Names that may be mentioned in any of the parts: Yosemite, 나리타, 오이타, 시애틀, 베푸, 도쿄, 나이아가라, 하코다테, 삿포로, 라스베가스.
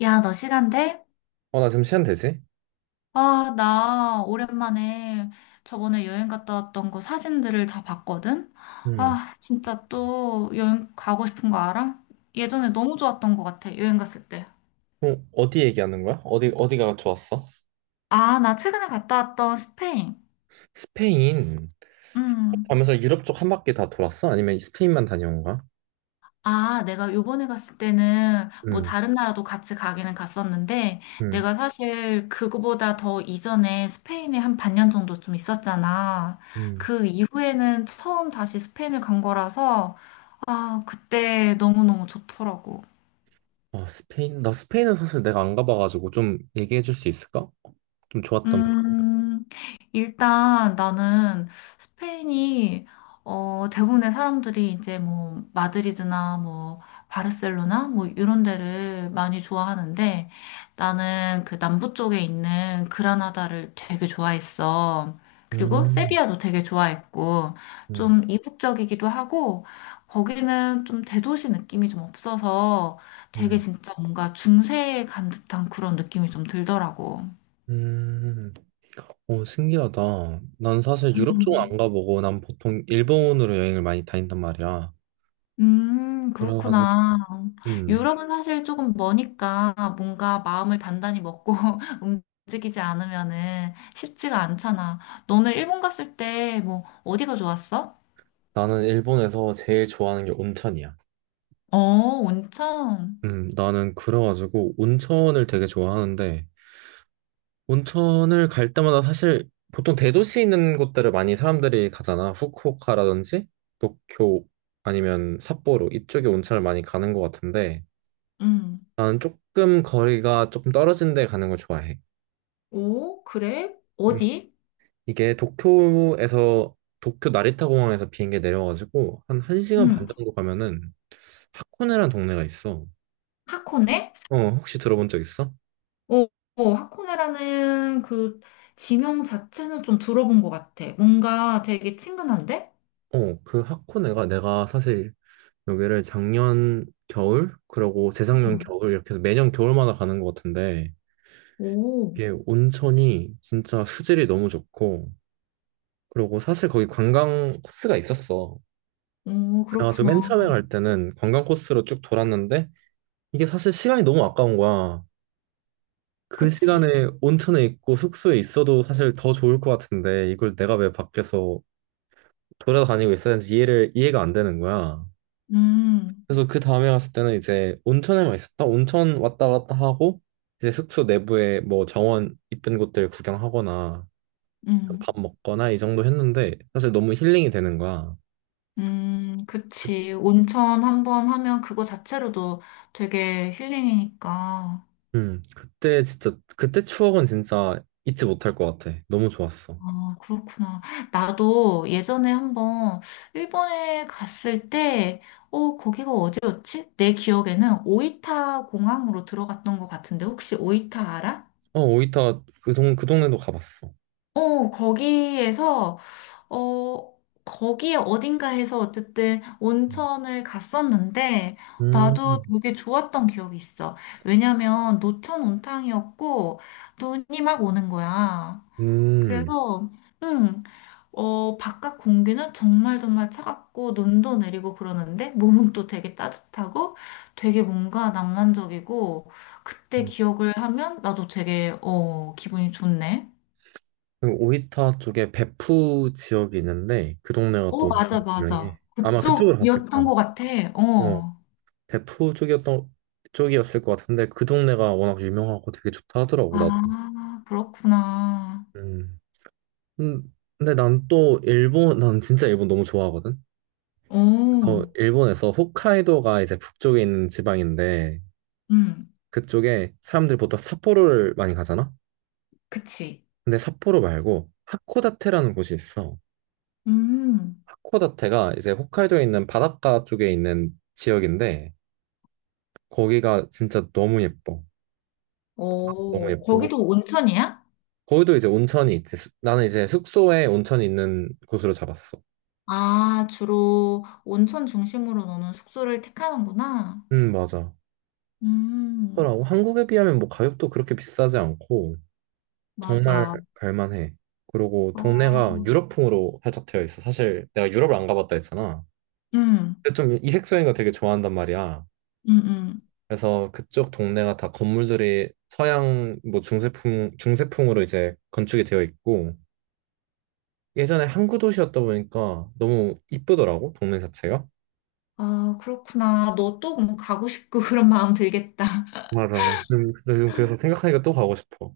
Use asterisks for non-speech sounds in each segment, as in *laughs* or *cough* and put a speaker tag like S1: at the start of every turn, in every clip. S1: 야, 너 시간 돼?
S2: 어, 나 지금 시간 되지?
S1: 아, 나 오랜만에 저번에 여행 갔다 왔던 거 사진들을 다 봤거든?
S2: 음.
S1: 아, 진짜 또 여행 가고 싶은 거 알아? 예전에 너무 좋았던 것 같아, 여행 갔을 때.
S2: 어, 어디 얘기하는 거야? 어디, 어디가 좋았어?
S1: 아, 나 최근에 갔다 왔던 스페인.
S2: 스페인
S1: 음.
S2: 가면서 유럽 쪽 한 바퀴 다 돌았어? 아니면 스페인만 다녀온 거야?
S1: 아, 내가 요번에 갔을 때는 뭐
S2: 음,
S1: 다른 나라도 같이 가기는 갔었는데
S2: 음,
S1: 내가 사실 그거보다 더 이전에 스페인에 한 반년 정도 좀 있었잖아.
S2: 음.
S1: 그 이후에는 처음 다시 스페인을 간 거라서 아, 그때 너무너무 좋더라고.
S2: 아, 스페인? 나 스페인은 사실 내가 안 가봐가지고 좀 얘기해 줄 수 있을까? 좀 좋았던 거.
S1: 음, 일단 나는 스페인이, 어, 대부분의 사람들이 이제 뭐, 마드리드나 뭐, 바르셀로나 뭐, 이런 데를 많이 좋아하는데 나는 그 남부 쪽에 있는 그라나다를 되게 좋아했어. 그리고
S2: 음,
S1: 세비야도 되게 좋아했고,
S2: 음,
S1: 좀 이국적이기도 하고, 거기는 좀 대도시 느낌이 좀 없어서 되게
S2: 음,
S1: 진짜 뭔가 중세에 간 듯한 그런 느낌이 좀 들더라고.
S2: 음. 오, 신기하다. 난 사실 유럽 쪽은 안
S1: 음.
S2: 가보고 난 보통 일본으로 여행을 많이 다닌단 말이야. 그래가지고,
S1: 그렇구나.
S2: 음.
S1: 유럽은 사실 조금 머니까 뭔가 마음을 단단히 먹고 *laughs* 움직이지 않으면은 쉽지가 않잖아. 너는 일본 갔을 때 뭐 어디가 좋았어?
S2: 나는 일본에서 제일 좋아하는 게 온천이야.
S1: 어, 온천.
S2: 나는 그래가지고 온천을 되게 좋아하는데 온천을 갈 때마다 사실 보통 대도시 있는 곳들을 많이 사람들이 가잖아. 후쿠오카라든지 도쿄 아니면 삿포로 이쪽에 온천을 많이 가는 것 같은데
S1: 음.
S2: 나는 조금 거리가 조금 떨어진 데 가는 걸 좋아해.
S1: 오, 그래?
S2: 음,
S1: 어디?
S2: 이게 도쿄에서 도쿄 나리타 공항에서 비행기 내려가지고 한 1시간
S1: 음,
S2: 반 정도 가면은 하코네란 동네가 있어.
S1: 하코네?
S2: 어, 혹시 들어본 적 있어?
S1: 오, 오, 하코네라는 그 지명 자체는 좀 들어본 것 같아. 뭔가 되게 친근한데?
S2: 어, 그 하코네가 내가 사실 여기를 작년 겨울, 그리고 재작년
S1: 음.
S2: 겨울 이렇게 해서 매년 겨울마다 가는 것 같은데
S1: 오,
S2: 이게 온천이 진짜 수질이 너무 좋고 그리고 사실 거기 관광 코스가 있었어.
S1: 오,
S2: 그래가지고
S1: 그렇구나.
S2: 맨 처음에 갈 때는 관광 코스로 쭉 돌았는데 이게 사실 시간이 너무 아까운 거야. 그
S1: 그치.
S2: 시간에 온천에 있고 숙소에 있어도 사실 더 좋을 것 같은데 이걸 내가 왜 밖에서 돌아다니고 있어야 하는지 이해를 이해가 안 되는 거야.
S1: 음.
S2: 그래서 그 다음에 갔을 때는 이제 온천에만 있었다. 온천 왔다 갔다 하고 이제 숙소 내부에 뭐 정원 이쁜 곳들 구경하거나 밥
S1: 음,
S2: 먹거나 이 정도 했는데 사실 너무 힐링이 되는 거야. 그,
S1: 그치. 온천 한번 하면 그거 자체로도 되게 힐링이니까.
S2: 그때 진짜 그때 추억은 진짜 잊지 못할 것 같아. 너무 좋았어.
S1: 아, 그렇구나. 나도 예전에 한번 일본에 갔을 때, 어, 거기가 어디였지? 내 기억에는 오이타 공항으로 들어갔던 것 같은데, 혹시 오이타 알아?
S2: 어, 오이타 그 동네도 가봤어.
S1: 어, 거기에서, 어, 거기에 어딘가에서 어쨌든 온천을 갔었는데, 나도
S2: 음,
S1: 되게 좋았던 기억이 있어. 왜냐면 노천 온탕이었고, 눈이 막 오는 거야.
S2: 음.
S1: 그래서, 음, 어, 바깥 공기는 정말 정말 차갑고, 눈도 내리고 그러는데, 몸은 또 되게 따뜻하고, 되게 뭔가 낭만적이고, 그때
S2: 음.
S1: 기억을 하면 나도 되게, 어, 기분이 좋네.
S2: 그 오이타 쪽에 베푸 지역이 있는데 그 동네가
S1: 어,
S2: 또 엄청
S1: 맞아,
S2: 유명해.
S1: 맞아.
S2: 아마 그쪽으로 갔을
S1: 그쪽이었던
S2: 거야.
S1: 것 같아.
S2: 어.
S1: 어.
S2: 대포 쪽이었던 쪽이었을 것 같은데 그 동네가 워낙 유명하고 되게 좋다 하더라고 나도.
S1: 아, 그렇구나.
S2: 음. 음, 근데 난 진짜 일본 너무 좋아하거든.
S1: 어,
S2: 어, 일본에서 홋카이도가 이제 북쪽에 있는 지방인데
S1: 음,
S2: 그쪽에 사람들이 보통 삿포로를 많이 가잖아.
S1: 그치.
S2: 근데 삿포로 말고 하코다테라는 곳이 있어.
S1: 음,
S2: 하코다테가 이제 홋카이도에 있는 바닷가 쪽에 있는 지역인데 거기가 진짜 너무 예뻐. 너무
S1: 어,
S2: 예쁘고
S1: 거기도 온천이야?
S2: 거기도 이제 온천이 있지. 나는 이제 숙소에 온천이 있는 곳으로 잡았어.
S1: 아, 주로 온천 중심으로 너는 숙소를 택하는구나.
S2: 맞아.
S1: 음,
S2: 그러고 한국에 비하면 뭐 가격도 그렇게 비싸지 않고 정말
S1: 맞아.
S2: 갈만해. 그리고 동네가
S1: 어,
S2: 유럽풍으로 살짝 되어 있어. 사실 내가 유럽을 안 가봤다 했잖아.
S1: 음,
S2: 근데 좀 이색적인 거 되게 좋아한단 말이야.
S1: 음, 음.
S2: 그래서 그쪽 동네가 다 건물들이 서양 뭐 중세풍 중세풍으로 이제 건축이 되어 있고 예전에 항구 도시였다 보니까 너무 이쁘더라고 동네 자체가.
S1: 아, 그렇구나. 너또 뭐 가고 싶고 *laughs* 그런 마음 들겠다.
S2: 맞아. 요즘 그래서 생각하니까 또 가고 싶어.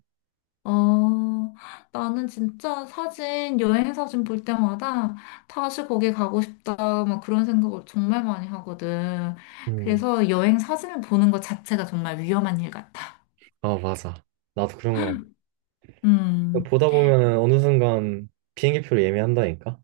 S1: 어, 나는 진짜 사진, 여행 사진 볼 때마다 다시 거기 가고 싶다, 막 그런 생각을 정말 많이 하거든.
S2: 음.
S1: 그래서 여행 사진을 보는 것 자체가 정말 위험한 일 같아.
S2: 아, 맞아. 나도 그런 거 같아.
S1: 음.
S2: 보다 보면은 어느 순간 비행기 표를 예매한다니까?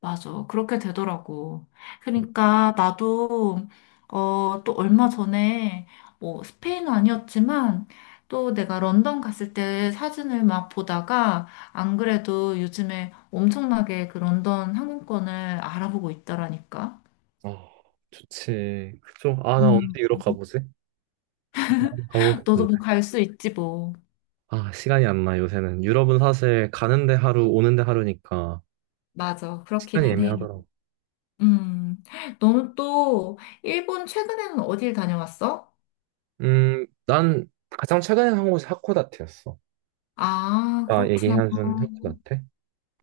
S1: 맞아. 그렇게 되더라고. 그러니까 나도, 어, 또 얼마 전에, 뭐, 스페인은 아니었지만, 또 내가 런던 갔을 때 사진을 막 보다가, 안 그래도 요즘에 엄청나게 그 런던 항공권을 알아보고 있더라니까.
S2: 아, 좋지. 그쵸 아, 나
S1: 음,
S2: 언제 유럽 가보지? 가보고
S1: 너도
S2: 싶은데.
S1: 뭐 갈 수 있지 뭐.
S2: 아, 시간이 안 나, 요새는. 유럽은 사실 가는데 하루, 오는데 하루니까
S1: 맞아.
S2: 시간이
S1: 그렇기는 해.
S2: 애매하더라고.
S1: 음, 너는 또 일본 최근에는 어딜 다녀왔어?
S2: 난 가장 최근에 한 곳이 하코다테였어.
S1: 아,
S2: 아까
S1: 그렇구나.
S2: 얘기한 순 하코다테?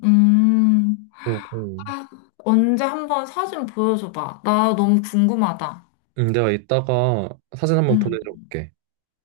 S1: 음.
S2: 그리고,
S1: 아, 언제 한번 사진 보여줘봐. 나 너무 궁금하다.
S2: 내가 이따가 사진 한번
S1: 응.
S2: 보내줄게.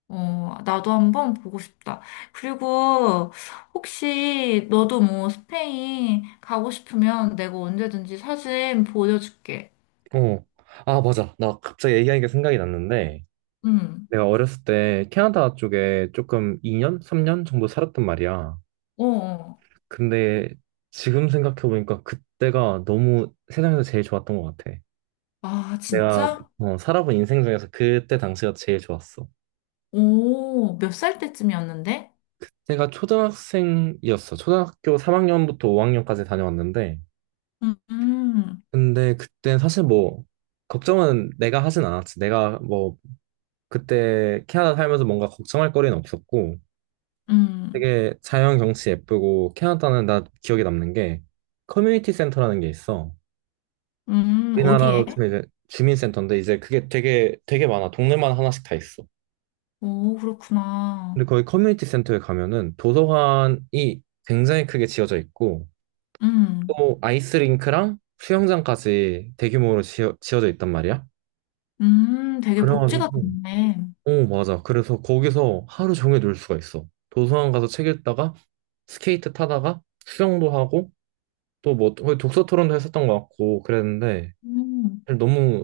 S1: 어, 나도 한번 보고 싶다. 그리고 혹시 너도 뭐 스페인 가고 싶으면 내가 언제든지 사진 보여줄게.
S2: 어. 아, 맞아. 나 갑자기 얘기하니까 생각이 났는데,
S1: 응.
S2: 내가 어렸을 때 캐나다 쪽에 조금 2년, 3년 정도 살았단 말이야.
S1: 어. 어.
S2: 근데 지금 생각해보니까 그때가 너무 세상에서 제일 좋았던 것 같아.
S1: 아,
S2: 내가
S1: 진짜?
S2: 어, 살아본 인생 중에서 그때 당시가 제일 좋았어.
S1: 오, 몇 살 때쯤이었는데?
S2: 내가 초등학생이었어. 초등학교 3학년부터 5학년까지 다녀왔는데,
S1: 음, 음,
S2: 근데 그때 사실 뭐, 걱정은 내가 하진 않았지. 내가 뭐, 그때 캐나다 살면서 뭔가 걱정할 거리는 없었고,
S1: 음,
S2: 되게 자연 경치 예쁘고 캐나다는 나 기억에 남는 게 커뮤니티 센터라는 게 있어. 우리나라로
S1: 어디에?
S2: 치면 이제 주민센터인데 이제 그게 되게 되게 많아. 동네마다 하나씩 다 있어.
S1: 오,
S2: 근데
S1: 그렇구나.
S2: 거기 커뮤니티 센터에 가면은 도서관이 굉장히 크게 지어져 있고
S1: 음,
S2: 또 아이스링크랑 수영장까지 대규모로 지어져 있단 말이야.
S1: 되게 복지가
S2: 그래가지고
S1: 좋네.
S2: 어 맞아. 그래서 거기서 하루 종일 놀 수가 있어. 도서관 가서 책 읽다가 스케이트 타다가 수영도 하고 또 뭐 독서 토론도 했었던 것 같고 그랬는데
S1: 음.
S2: 사실 너무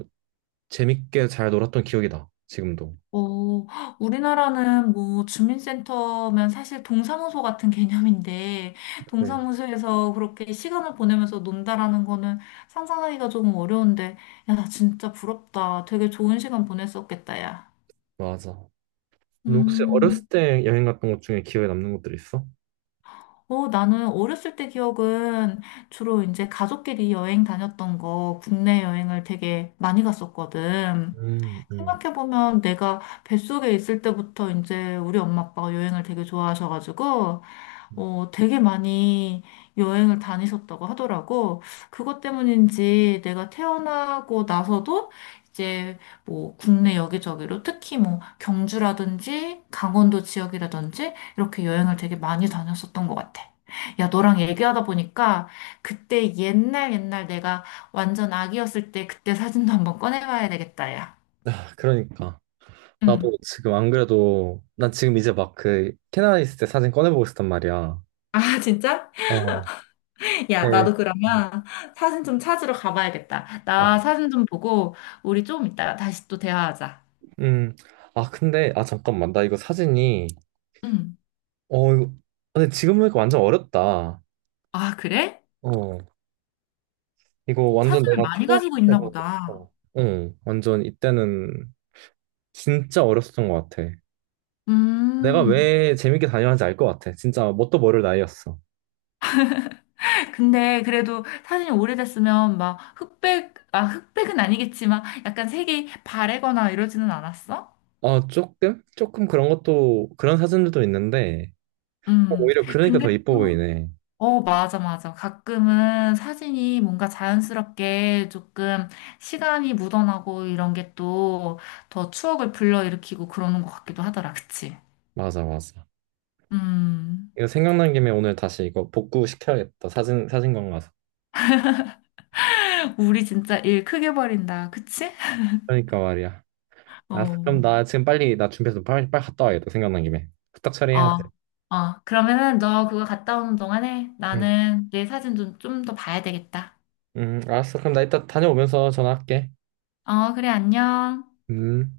S2: 재밌게 잘 놀았던 기억이 나 지금도.
S1: 어, 우리나라는 뭐 주민센터면 사실 동사무소 같은 *laughs* 개념인데,
S2: 네.
S1: 동사무소에서 그렇게 시간을 보내면서 논다라는 거는 상상하기가 조금 어려운데, 야, 나 진짜 부럽다. 되게 좋은 시간 보냈었겠다, 야.
S2: 맞아. 너 혹시 어렸을
S1: 음,
S2: 때 여행 갔던 것 중에 기억에 남는 것들 있어?
S1: 어, 나는 어렸을 때 기억은 주로 이제 가족끼리 여행 다녔던 거, 국내 여행을 되게 많이 갔었거든.
S2: 음, 음.
S1: 생각해보면 내가 뱃속에 있을 때부터 이제 우리 엄마 아빠가 여행을 되게 좋아하셔가지고, 어, 되게 많이 여행을 다니셨다고 하더라고. 그것 때문인지 내가 태어나고 나서도 이제 뭐 국내 여기저기로 특히 뭐 경주라든지 강원도 지역이라든지 이렇게 여행을 되게 많이 다녔었던 것 같아. 야, 너랑 얘기하다 보니까 그때 옛날 내가 완전 아기였을 때 그때 사진도 한번 꺼내봐야 되겠다, 야.
S2: 아, 그러니까
S1: 응.
S2: 나도 지금 안 그래도 난 지금 이제 막 그 캐나다 있을 때 사진 꺼내보고 있었단 말이야.
S1: 아, 진짜?
S2: 어. 네.
S1: 야, 나도 그러면 사진 좀 찾으러 가봐야겠다.
S2: 아,
S1: 나 사진 좀 보고 우리 좀 이따가 다시 또 대화하자.
S2: 음, 아, 근데, 아, 잠깐만, 나 이거 사진이,
S1: 응.
S2: 이거, 근데 지금 보니까 완전 어렸다.
S1: 아, 그래?
S2: 어, 이거 완전
S1: 사진을
S2: 내가
S1: 많이
S2: 초등학생
S1: 가지고
S2: 때
S1: 있나
S2: 본
S1: 보다.
S2: 거였어. 응 완전 이때는 진짜 어렸었던 것 같아. 내가
S1: 음.
S2: 왜 재밌게 다녀왔는지 알 것 같아. 진짜 뭣도 모를 나이였어.
S1: 근데 그래도 사진이 오래됐으면 막 흑백, 아, 흑백은 아니겠지만 약간 색이 바래거나 이러지는 않았어?
S2: 아 조금? 조금 그런 것도, 그런 사진들도 있는데,
S1: 음.
S2: 오히려 그러니까 더
S1: 근데
S2: 이뻐
S1: 또
S2: 보이네.
S1: 어, 맞아, 맞아. 가끔은 사진이 뭔가 자연스럽게 조금 시간이 묻어나고 이런 게 또 더 추억을 불러일으키고 그러는 것 같기도 하더라. 그치?
S2: 맞아, 맞아.
S1: 음.
S2: 이거 생각난 김에 오늘 다시 이거 복구시켜야겠다. 사진, 사진관 가서.
S1: *laughs* 우리 진짜 일 크게 벌인다. 그치?
S2: 그러니까 말이야. 아, 그럼
S1: 어.
S2: 나 지금 빨리, 나 준비해서 빨리, 빨리 갔다 와야겠다. 생각난 김에. 후딱 처리해야 돼.
S1: 어. 어. 그러면은 너 그거 갔다 오는 동안에
S2: 응,
S1: 나는 내 사진 좀, 좀 더 봐야 되겠다.
S2: 응, 알았어. 그럼 나 이따 다녀오면서 전화할게.
S1: 어, 그래, 안녕.
S2: 음.